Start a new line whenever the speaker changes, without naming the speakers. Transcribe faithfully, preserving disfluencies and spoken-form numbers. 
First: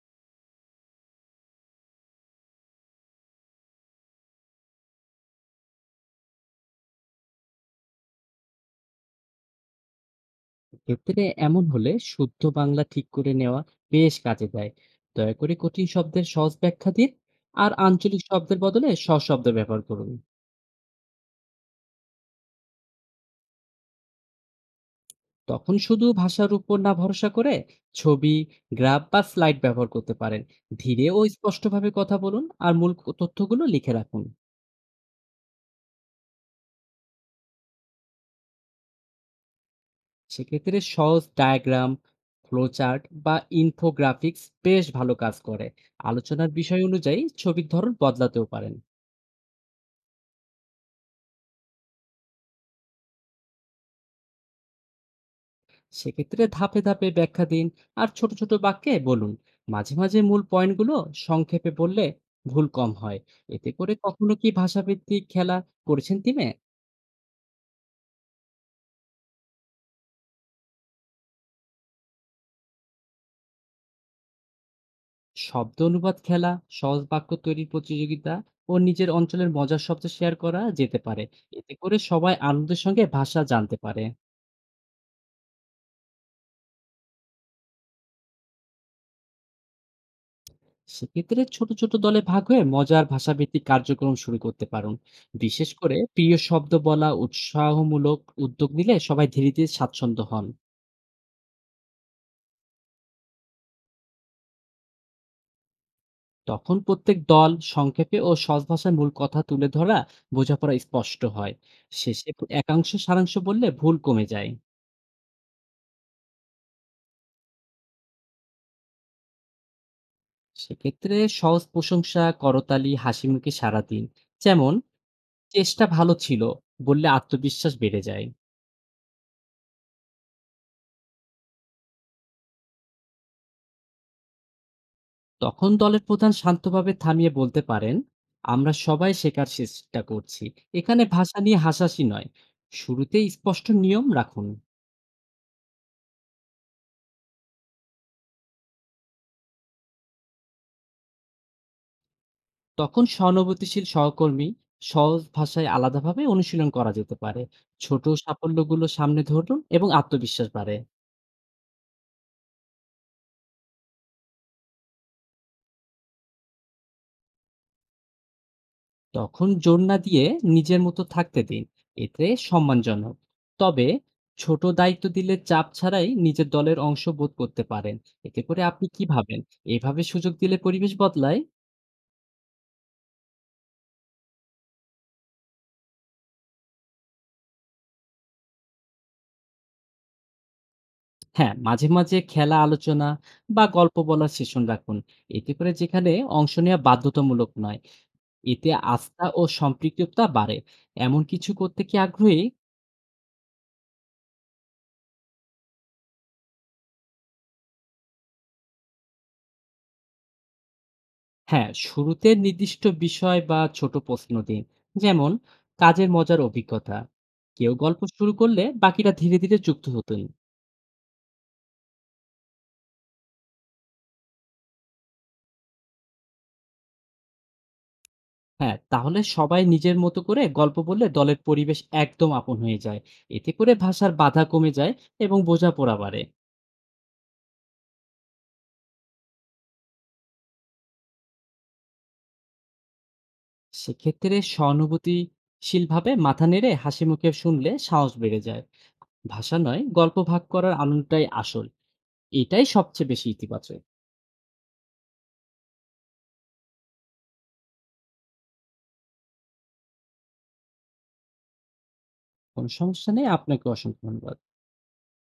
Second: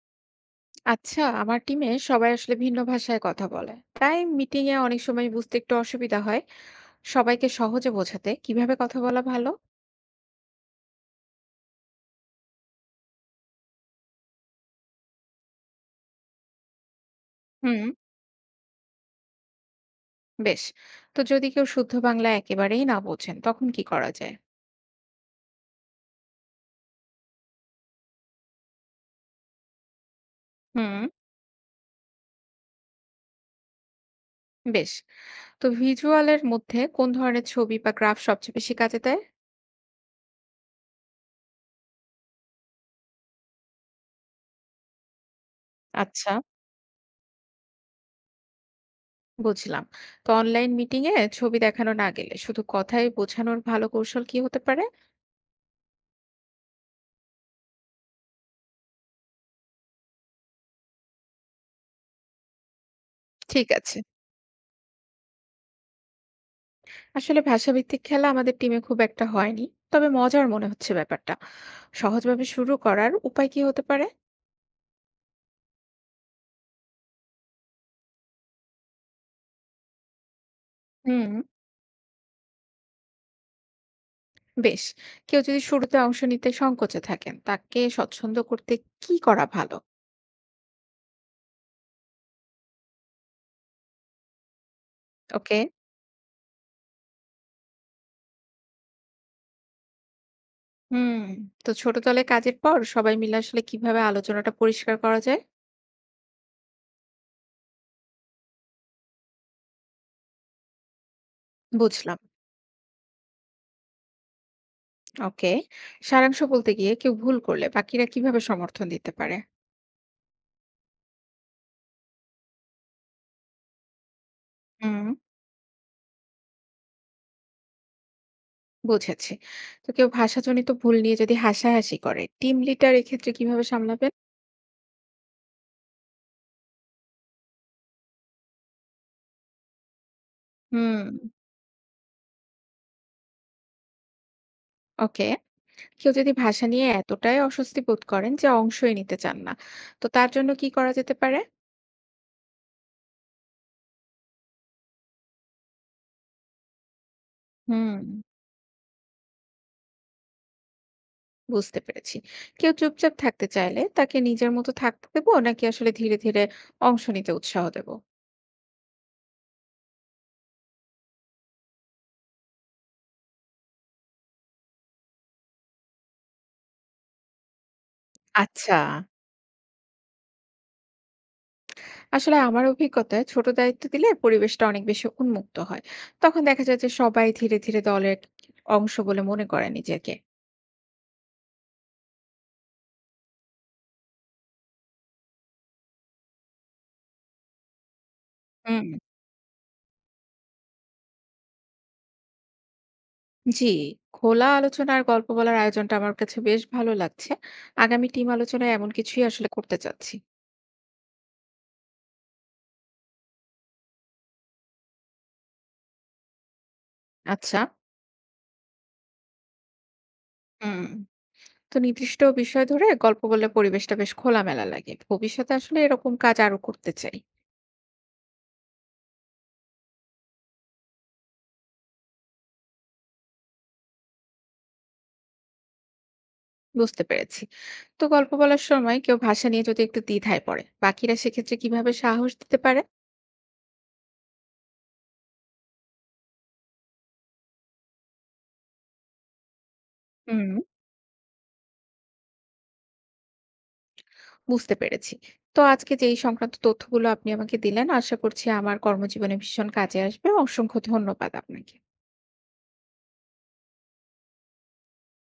আচ্ছা, আমার টিমে সবাই আসলে ভিন্ন ভাষায় কথা বলে, তাই মিটিং এ অনেক সময় বুঝতে একটু অসুবিধা হয়। সবাইকে সহজে বোঝাতে কিভাবে কথা বলা ভালো?
ক্ষেত্রে এমন হলে শুদ্ধ বাংলা ঠিক করে নেওয়া বেশ কাজে দেয়। দয়া করে কঠিন শব্দের সহজ ব্যাখ্যা দিন। আর
হুম।
আঞ্চলিক শব্দের বদলে সশব্দ ব্যবহার করুন।
বেশ। তো যদি কেউ শুদ্ধ বাংলা একেবারেই না বোঝেন, তখন কি করা যায়?
তখন শুধু ভাষার উপর না ভরসা করে ছবি, গ্রাফ বা স্লাইড ব্যবহার করতে পারেন।
হুম।
ধীরে ও স্পষ্টভাবে কথা বলুন আর মূল ক- তথ্যগুলো লিখে রাখুন।
বেশ। তো ভিজুয়ালের মধ্যে কোন ধরনের ছবি বা গ্রাফ সবচেয়ে বেশি কাজে দেয়?
সেক্ষেত্রে সহজ ডায়াগ্রাম, ফ্লোচার্ট বা ইনফোগ্রাফিক্স বেশ ভালো কাজ করে।
আচ্ছা।
আলোচনার বিষয় অনুযায়ী ছবির ধরন বদলাতেও পারেন।
বুঝলাম। তো অনলাইন মিটিং এ ছবি দেখানো না গেলে শুধু কথায় বোঝানোর ভালো কৌশল কি হতে পারে?
সেক্ষেত্রে ধাপে ধাপে ব্যাখ্যা দিন আর ছোট ছোট বাক্যে বলুন। মাঝে মাঝে মূল পয়েন্টগুলো সংক্ষেপে বললে ভুল কম হয়।
ঠিক
এতে করে
আছে।
কখনো কি ভাষাভিত্তিক খেলা করেছেন টিমে?
আসলে ভাষাভিত্তিক খেলা আমাদের টিমে খুব একটা হয়নি, তবে মজার মনে হচ্ছে ব্যাপারটা। সহজভাবে শুরু করার উপায় কি হতে পারে?
শব্দ অনুবাদ খেলা, সহজ বাক্য তৈরির প্রতিযোগিতা ও নিজের অঞ্চলের মজার শব্দ শেয়ার করা যেতে পারে।
হুম।
এতে করে সবাই আনন্দের সঙ্গে ভাষা জানতে পারে।
বেশ। কেউ যদি শুরুতে অংশ নিতে সংকোচে থাকেন, তাকে স্বচ্ছন্দ করতে কি করা ভালো?
সেক্ষেত্রে ছোট ছোট দলে ভাগ হয়ে মজার ভাষাভিত্তিক কার্যক্রম শুরু করতে পারুন।
ওকে।
বিশেষ করে প্রিয় শব্দ বলা উৎসাহমূলক উদ্যোগ নিলে সবাই ধীরে ধীরে স্বাচ্ছন্দ্য হন।
হুম। তো ছোট দলে কাজের পর সবাই মিলে আসলে কিভাবে আলোচনাটা পরিষ্কার করা যায়?
তখন প্রত্যেক দল সংক্ষেপে ও সহজ ভাষায় মূল কথা তুলে ধরা বোঝাপড়া স্পষ্ট হয়।
বুঝলাম।
শেষে একাংশ সারাংশ বললে ভুল কমে যায়।
ওকে। সারাংশ বলতে গিয়ে কেউ ভুল করলে বাকিরা কিভাবে সমর্থন দিতে পারে?
সেক্ষেত্রে সহজ প্রশংসা, করতালি, হাসি মুখে সারা দিন। যেমন,
হুম।
চেষ্টা ভালো ছিল বললে আত্মবিশ্বাস বেড়ে যায়।
বুঝেছি। তো কেউ ভাষাজনিত ভুল নিয়ে যদি হাসাহাসি করে, টিম লিডার এক্ষেত্রে কিভাবে সামলাবে?
তখন দলের প্রধান শান্তভাবে থামিয়ে বলতে পারেন, আমরা সবাই শেখার চেষ্টা করছি, এখানে
হুম।
ভাষা নিয়ে হাসাহাসি নয়। শুরুতেই স্পষ্ট নিয়ম রাখুন।
ওকে। কেউ যদি ভাষা নিয়ে এতটাই অস্বস্তি বোধ করেন যে অংশই নিতে চান না, তো তার জন্য কি করা যেতে পারে?
তখন সহানুভূতিশীল সহকর্মী সহজ ভাষায় আলাদাভাবে অনুশীলন করা যেতে পারে।
হুম।
ছোট সাফল্যগুলো সামনে ধরুন এবং আত্মবিশ্বাস বাড়ে।
বুঝতে পেরেছি। কেউ চুপচাপ থাকতে চাইলে তাকে নিজের মতো থাকতে দেব, নাকি আসলে ধীরে, ধীরে অংশ নিতে উৎসাহ দেব?
তখন জোর না দিয়ে নিজের মতো থাকতে দিন। এতে সম্মানজনক, তবে ছোট দায়িত্ব দিলে চাপ ছাড়াই নিজের দলের অংশ বোধ করতে পারেন। এতে করে
আচ্ছা।
আপনি কি ভাবেন? এভাবে সুযোগ দিলে পরিবেশ বদলায়।
আসলে আমার অভিজ্ঞতায় ছোট দায়িত্ব দিলে পরিবেশটা অনেক বেশি উন্মুক্ত হয়। তখন দেখা যায় যে সবাই ধীরে, ধীরে দলের অংশ বলে মনে করে নিজেকে।
হ্যাঁ, মাঝে মাঝে খেলা, আলোচনা বা গল্প বলার সেশন রাখুন, এতে করে যেখানে অংশ নেওয়া বাধ্যতামূলক নয়, এতে
হুম।
আস্থা ও সম্পৃক্ততা বাড়ে। এমন কিছু করতে কি আগ্রহী?
জি, খোলা আলোচনা আর গল্প বলার আয়োজনটা আমার কাছে বেশ ভালো লাগছে। আগামী টিম আলোচনায় এমন কিছুই আসলে করতে চাচ্ছি।
হ্যাঁ, শুরুতে নির্দিষ্ট বিষয় বা ছোট প্রশ্ন দিন। যেমন, কাজের মজার অভিজ্ঞতা।
আচ্ছা।
কেউ গল্প শুরু করলে বাকিরা ধীরে ধীরে যুক্ত হতেন।
হুম। তো নির্দিষ্ট বিষয় ধরে গল্প বললে পরিবেশটা বেশ খোলামেলা লাগে। ভবিষ্যতে আসলে এরকম কাজ আরো করতে চাই।
হ্যাঁ, তাহলে সবাই নিজের মতো করে গল্প বললে দলের পরিবেশ একদম আপন হয়ে যায়। এতে করে ভাষার বাধা কমে যায় এবং বোঝাপড়া বাড়ে।
বুঝতে পেরেছি। তো গল্প বলার সময় কেউ ভাষা নিয়ে যদি একটু দ্বিধায় পড়ে, বাকিরা সেক্ষেত্রে কিভাবে সাহস দিতে পারে?
সেক্ষেত্রে সহানুভূতিশীলভাবে মাথা নেড়ে হাসিমুখে শুনলে সাহস বেড়ে যায়। ভাষা নয়, গল্প ভাগ
হুম।
করার আনন্দটাই আসল। এটাই সবচেয়ে বেশি ইতিবাচক।
বুঝতে পেরেছি। তো আজকে যে এই সংক্রান্ত তথ্যগুলো আপনি আমাকে দিলেন, আশা করছি আমার কর্মজীবনে ভীষণ কাজে আসবে। অসংখ্য ধন্যবাদ আপনাকে।
কোনো সমস্যা নেই। আপনাকেও অসংখ্য ধন্যবাদ।